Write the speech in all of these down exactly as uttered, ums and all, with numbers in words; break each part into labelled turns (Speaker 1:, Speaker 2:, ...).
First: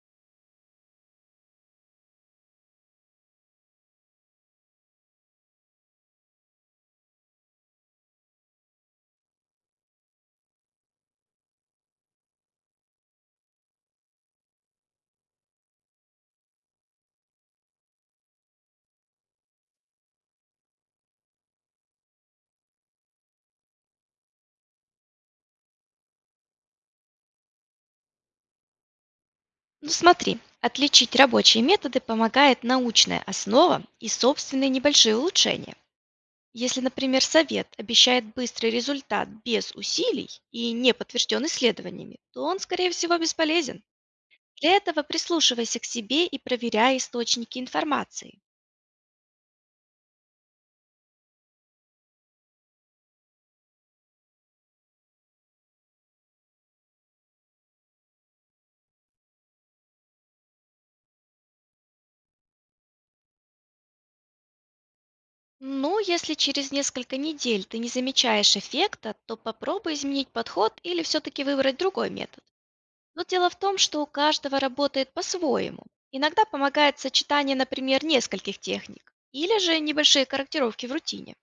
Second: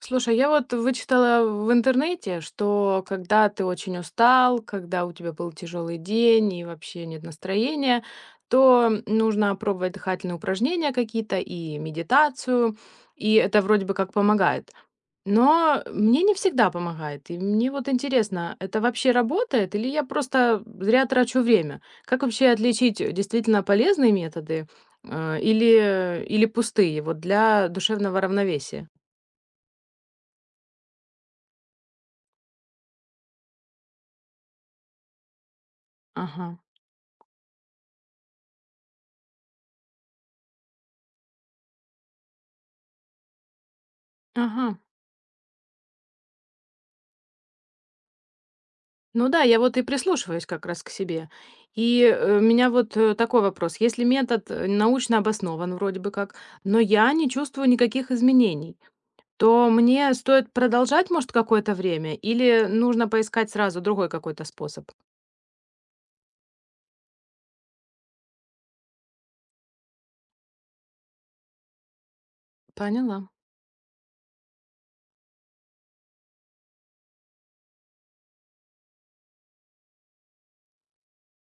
Speaker 1: Слушай, я вот вычитала в интернете, что когда ты очень устал, когда у тебя был тяжелый день и вообще нет настроения, то нужно пробовать дыхательные упражнения какие-то и медитацию, и это вроде бы как помогает. Но мне не всегда помогает. И мне вот интересно, это вообще работает или я просто зря трачу время? Как вообще отличить э, действительно полезные методы э, или, э, или пустые вот для душевного равновесия?
Speaker 2: Ну смотри, отличить рабочие методы помогает научная основа и собственные небольшие улучшения.
Speaker 1: Ага.
Speaker 2: Если, например, совет обещает быстрый результат без усилий и не подтвержден исследованиями, то он, скорее всего, бесполезен. Для
Speaker 1: Ага.
Speaker 2: этого прислушивайся к себе и проверяй источники информации.
Speaker 1: Ну да, я вот и прислушиваюсь как раз к себе. И э, у меня вот э, такой вопрос. Если метод э, научно обоснован вроде бы как, но я не чувствую никаких изменений, то мне стоит продолжать, может, какое-то время, или нужно поискать сразу другой какой-то способ?
Speaker 2: Ну, если через несколько недель ты не замечаешь эффекта, то попробуй изменить подход или все-таки выбрать другой метод.
Speaker 1: Поняла.
Speaker 2: Но дело в том, что у каждого работает по-своему. Иногда помогает сочетание, например, нескольких техник или же небольшие корректировки в рутине.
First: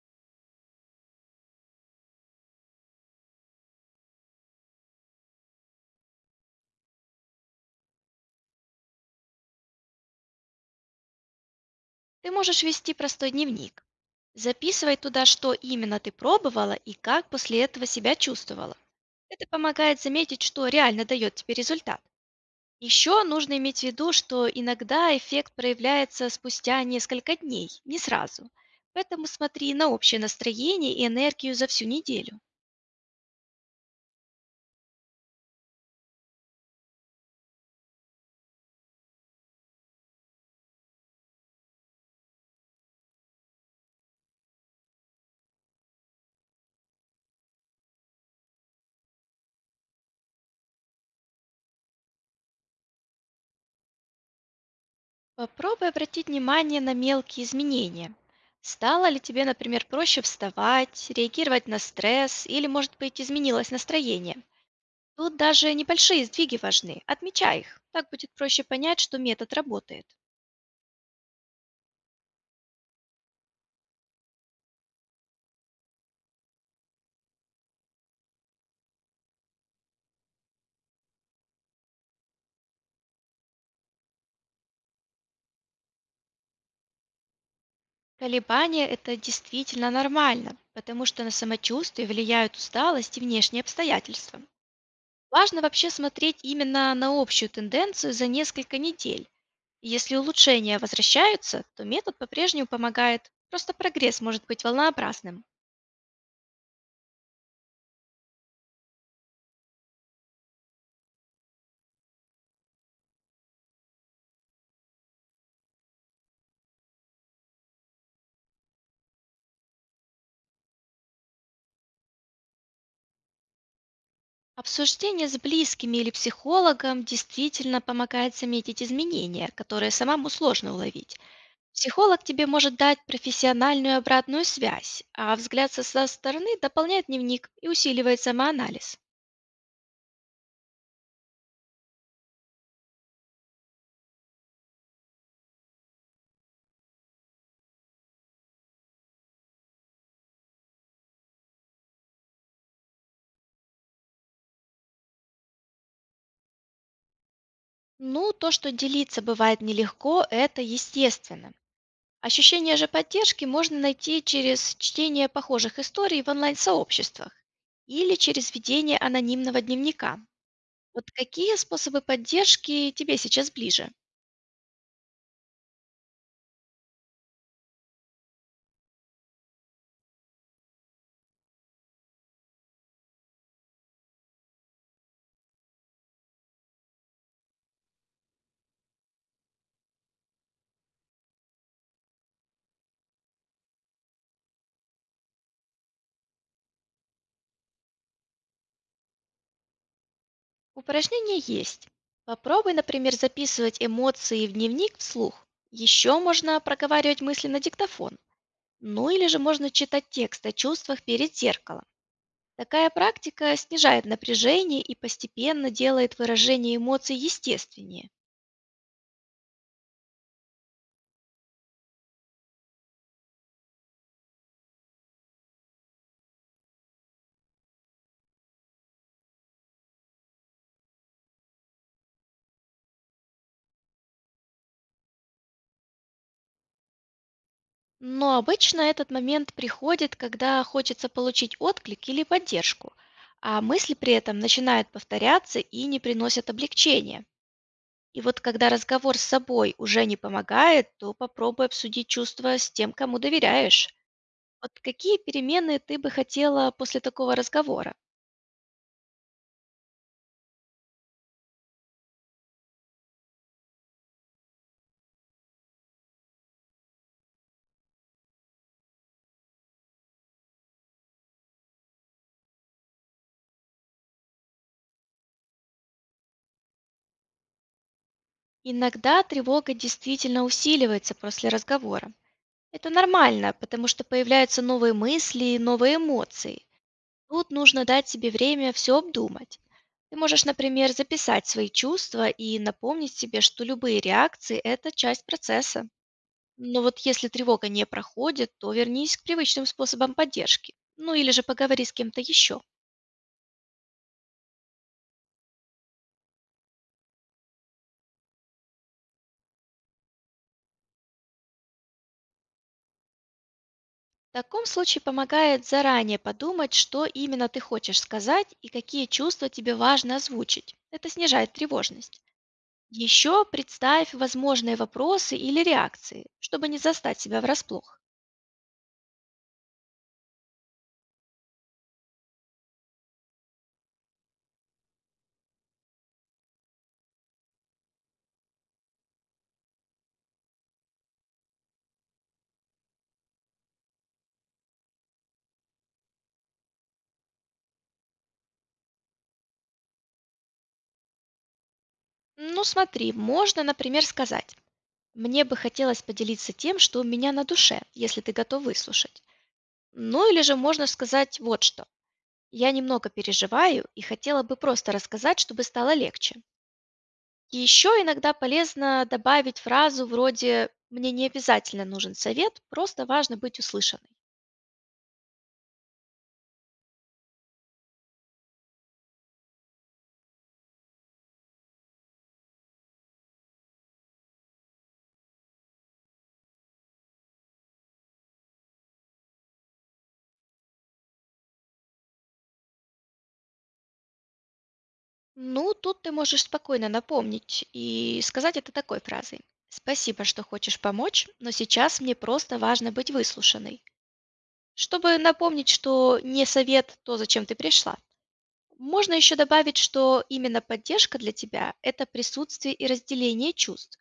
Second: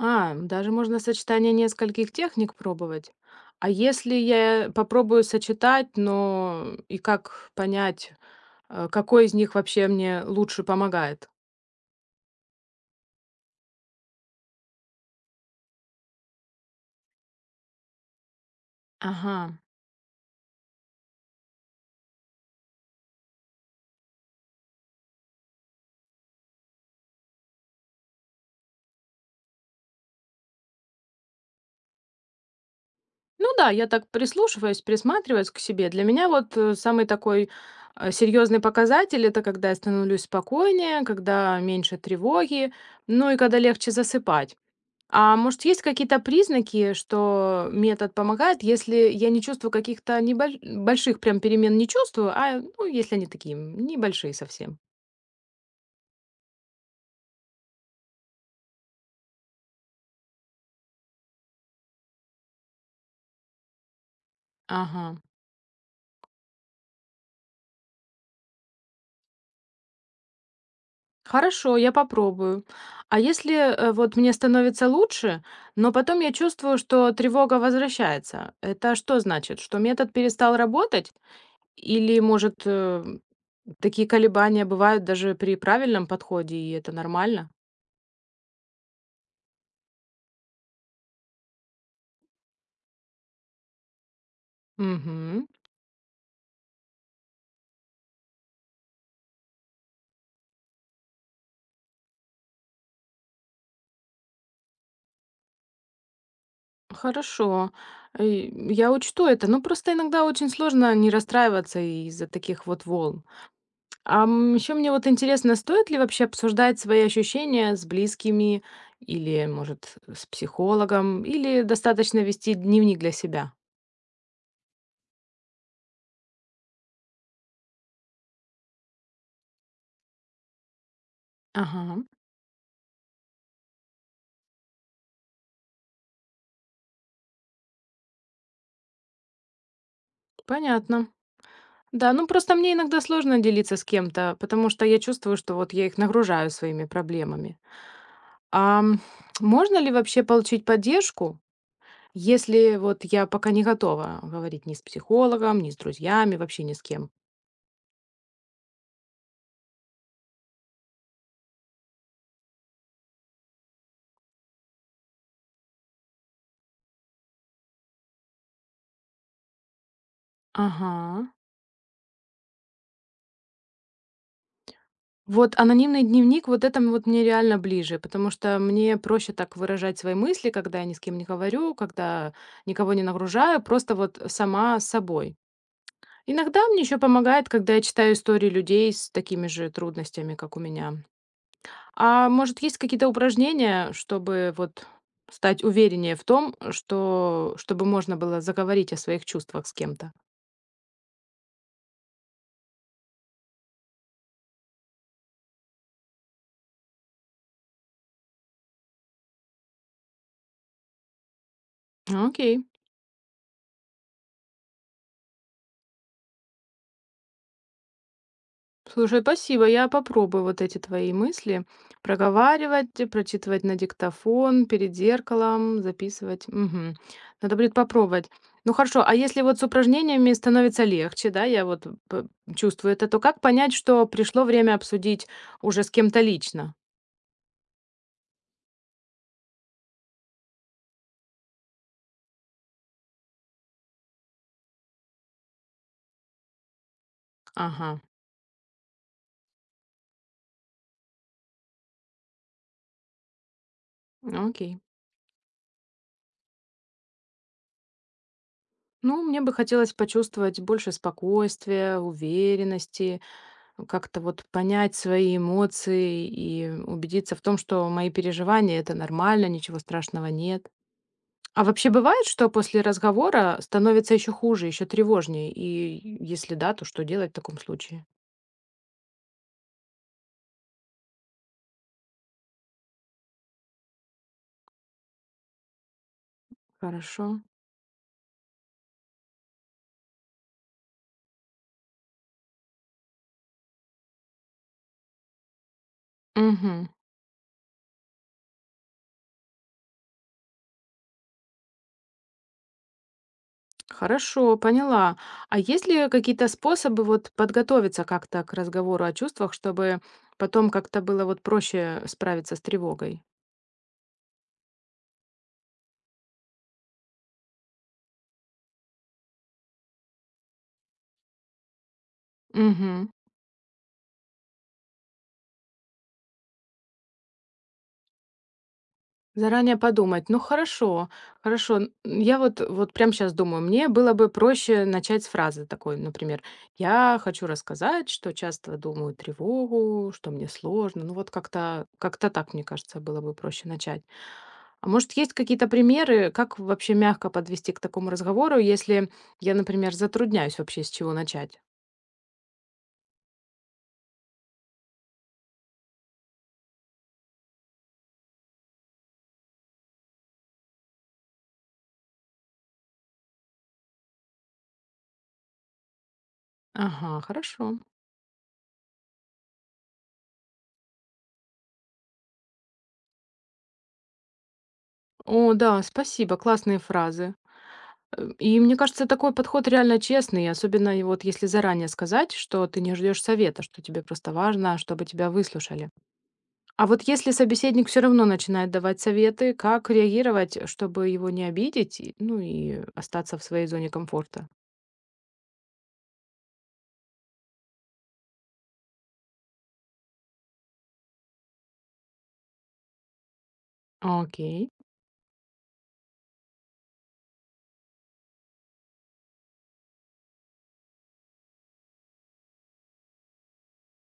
Speaker 1: А, даже можно сочетание нескольких техник пробовать. А если я попробую сочетать, но и как понять, э, какой из них вообще мне лучше помогает?
Speaker 2: Ты можешь вести простой дневник. Записывай туда, что именно ты пробовала и как после этого себя чувствовала. Это
Speaker 1: Ага.
Speaker 2: помогает заметить, что реально дает тебе результат. Еще нужно иметь в виду, что иногда эффект проявляется спустя несколько дней, не сразу. Поэтому смотри на общее настроение и энергию за всю неделю.
Speaker 1: Ну да, я так прислушиваюсь, присматриваюсь к себе. Для меня вот э, самый такой э, серьезный показатель это когда я становлюсь спокойнее, когда меньше тревоги, ну и когда легче засыпать. А может, есть какие-то признаки, что метод помогает, если я не чувствую каких-то небольших, больших прям перемен не чувствую, а ну, если они такие м, небольшие совсем.
Speaker 2: Попробуй обратить внимание на мелкие изменения. Стало ли тебе, например, проще вставать, реагировать на стресс или, может быть, изменилось настроение?
Speaker 1: Ага.
Speaker 2: Тут даже небольшие сдвиги важны. Отмечай их. Так будет проще понять, что метод работает.
Speaker 1: Хорошо, я попробую. А если э, вот мне становится лучше, но потом я чувствую, что тревога возвращается, это что значит? Что метод перестал работать? Или, может, э, такие колебания бывают даже при правильном подходе, и это нормально?
Speaker 2: Колебания– это действительно нормально, потому что на самочувствие влияют усталость и внешние обстоятельства.
Speaker 1: Угу.
Speaker 2: Важно вообще смотреть именно на общую тенденцию за несколько недель. Если улучшения возвращаются, то метод по-прежнему помогает, просто прогресс может быть волнообразным.
Speaker 1: Хорошо. Э, Я учту это. Ну, просто иногда очень сложно не расстраиваться из-за таких вот волн. А еще мне вот интересно, стоит ли вообще обсуждать свои ощущения с близкими или, может, с психологом, или достаточно вести дневник для себя?
Speaker 2: Обсуждение с близкими или психологом действительно помогает заметить изменения, которые самому сложно уловить.
Speaker 1: Ага,
Speaker 2: Психолог тебе может дать профессиональную обратную связь, а взгляд со со стороны дополняет дневник и усиливает самоанализ.
Speaker 1: понятно. Да, ну просто мне иногда сложно делиться с кем-то, потому что я чувствую, что вот я их нагружаю своими проблемами. А м, Можно ли вообще получить поддержку, если вот я пока не готова говорить ни с психологом, ни с друзьями, вообще ни с кем?
Speaker 2: Ну, то, что делиться бывает нелегко, это естественно. Ощущение же поддержки можно найти через чтение похожих историй в онлайн-сообществах или через ведение анонимного дневника.
Speaker 1: Ага.
Speaker 2: Вот какие способы поддержки тебе сейчас ближе?
Speaker 1: Вот анонимный дневник, вот это м вот мне реально ближе, потому что мне проще так выражать свои мысли, когда я ни с кем не говорю, когда никого не нагружаю, просто вот сама с собой. Иногда мне еще помогает, когда я читаю истории людей с такими же трудностями, как у меня. А может, есть какие-то упражнения, чтобы вот стать увереннее в том, что чтобы можно было заговорить о своих чувствах с кем-то?
Speaker 2: Упражнения есть. Попробуй, например, записывать эмоции в дневник вслух. Еще можно проговаривать мысли на диктофон. Ну или же можно читать текст о чувствах перед зеркалом.
Speaker 1: А, окей.
Speaker 2: Такая практика снижает напряжение и постепенно делает выражение эмоций естественнее.
Speaker 1: Слушай, спасибо. Я попробую вот эти твои мысли проговаривать, э, прочитывать на диктофон, перед зеркалом, записывать. Мгм. Надо будет попробовать. Ну хорошо, а если вот с упражнениями становится легче, да, я вот п- чувствую это, то как понять, что пришло время обсудить уже с кем-то лично?
Speaker 2: Но обычно этот момент приходит, когда хочется получить отклик или поддержку, а мысли при этом начинают повторяться и не приносят облегчения.
Speaker 1: Ага,
Speaker 2: И вот когда разговор с собой уже не помогает, то попробуй обсудить чувства с тем, кому доверяешь. Вот
Speaker 1: окей.
Speaker 2: какие перемены ты бы хотела после такого разговора?
Speaker 1: Ну, мне бы хотелось почувствовать больше спокойствия, уверенности, как-то вот понять свои эмоции и убедиться в том, что мои переживания — это нормально, ничего страшного нет. А вообще бывает, что после разговора становится еще хуже, еще тревожнее? И если да, то что делать в таком случае?
Speaker 2: Иногда тревога действительно усиливается после разговора. Это нормально, потому что появляются новые мысли и новые эмоции.
Speaker 1: Хорошо.
Speaker 2: Тут нужно дать себе время все обдумать. Ты можешь, например, записать свои чувства и напомнить себе, что любые реакции– это часть процесса. Но
Speaker 1: Мгм.
Speaker 2: вот если тревога не проходит, то вернись к привычным способам поддержки. Ну или же поговори с кем-то еще.
Speaker 1: Хорошо, поняла. А есть ли какие-то способы вот подготовиться как-то к разговору о чувствах, чтобы потом как-то было вот проще справиться с тревогой?
Speaker 2: В таком случае помогает заранее подумать, что именно ты хочешь сказать и какие чувства тебе важно озвучить. Это снижает тревожность.
Speaker 1: Мгм.
Speaker 2: Еще представь возможные вопросы или реакции, чтобы не застать себя врасплох.
Speaker 1: Заранее подумать. Ну хорошо, хорошо. Н- Я вот, вот прямо сейчас думаю, мне было бы проще начать с фразы такой, например, я хочу рассказать, что часто думаю тревогу, что мне сложно. Ну вот как-то как-то так, мне кажется, было бы проще начать. А может, есть какие-то примеры, как вообще мягко подвести к такому разговору, если я, например, затрудняюсь вообще с чего начать?
Speaker 2: Ну смотри, можно, например, сказать, мне бы хотелось поделиться тем, что у меня на душе, если ты готов выслушать. Ну или же можно сказать вот что. Я немного переживаю и хотела бы просто рассказать, чтобы стало легче.
Speaker 1: Ага,
Speaker 2: И
Speaker 1: хорошо.
Speaker 2: еще иногда полезно добавить фразу вроде «Мне не обязательно нужен совет, просто важно быть услышанной».
Speaker 1: О, да, спасибо, классные фразы. Э, И мне кажется, такой подход реально честный, особенно и вот если заранее сказать, что ты не ждешь совета, что тебе просто важно, чтобы тебя выслушали. А вот если собеседник все равно начинает давать советы, как реагировать, чтобы его не обидеть, и- ну и остаться в своей зоне комфорта?
Speaker 2: Ну, тут ты можешь спокойно напомнить и сказать это такой фразой. Спасибо, что хочешь помочь, но сейчас мне просто важно быть выслушанной.
Speaker 1: Окей.
Speaker 2: Чтобы напомнить, что не совет то, зачем ты пришла. Можно еще добавить, что именно поддержка для тебя– это присутствие и разделение чувств.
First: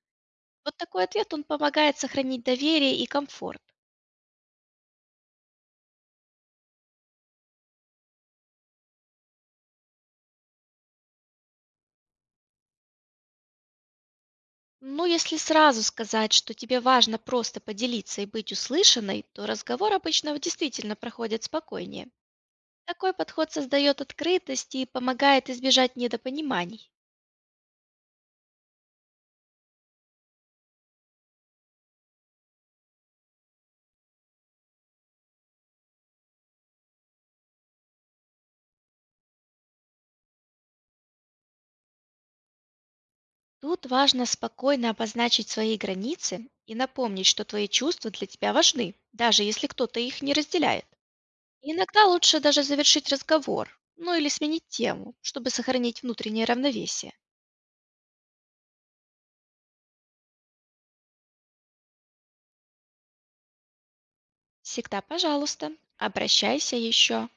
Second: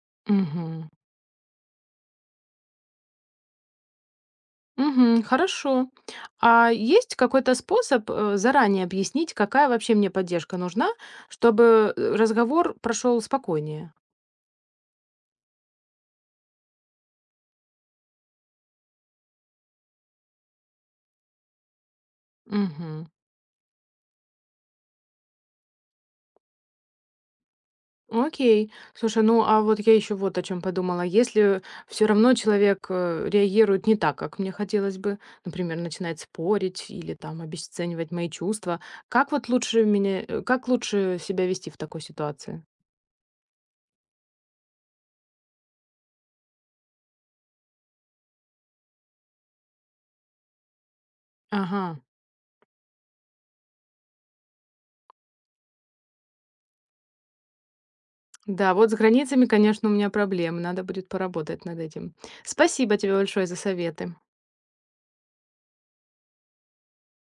Speaker 2: Вот
Speaker 1: Мгм.
Speaker 2: такой ответ, он помогает сохранить доверие и комфорт.
Speaker 1: Мгм. Хорошо. А есть какой-то способ э, заранее объяснить, какая вообще мне поддержка нужна, чтобы э, разговор прошел спокойнее?
Speaker 2: Ну, если сразу сказать, что тебе важно просто поделиться и быть услышанной, то разговор обычно действительно проходит спокойнее.
Speaker 1: Мгм.
Speaker 2: Такой подход создает открытость и помогает избежать недопониманий.
Speaker 1: Ну, окей. Слушай, ну а вот я еще вот о чем подумала. Если все равно человек э, реагирует не так, как мне хотелось бы, например, начинает спорить или там обесценивать мои чувства, как вот лучше меня, э, как лучше себя вести в такой ситуации?
Speaker 2: Тут важно спокойно обозначить свои границы и напомнить, что твои чувства для тебя важны, даже если кто-то их не разделяет.
Speaker 1: Ага.
Speaker 2: Иногда лучше даже завершить разговор, ну или сменить тему, чтобы сохранить внутреннее равновесие.
Speaker 1: Да, вот с границами, конечно, у меня проблемы. Надо будет поработать над этим. Спасибо тебе большое за советы.
Speaker 2: Всегда, пожалуйста, обращайся еще.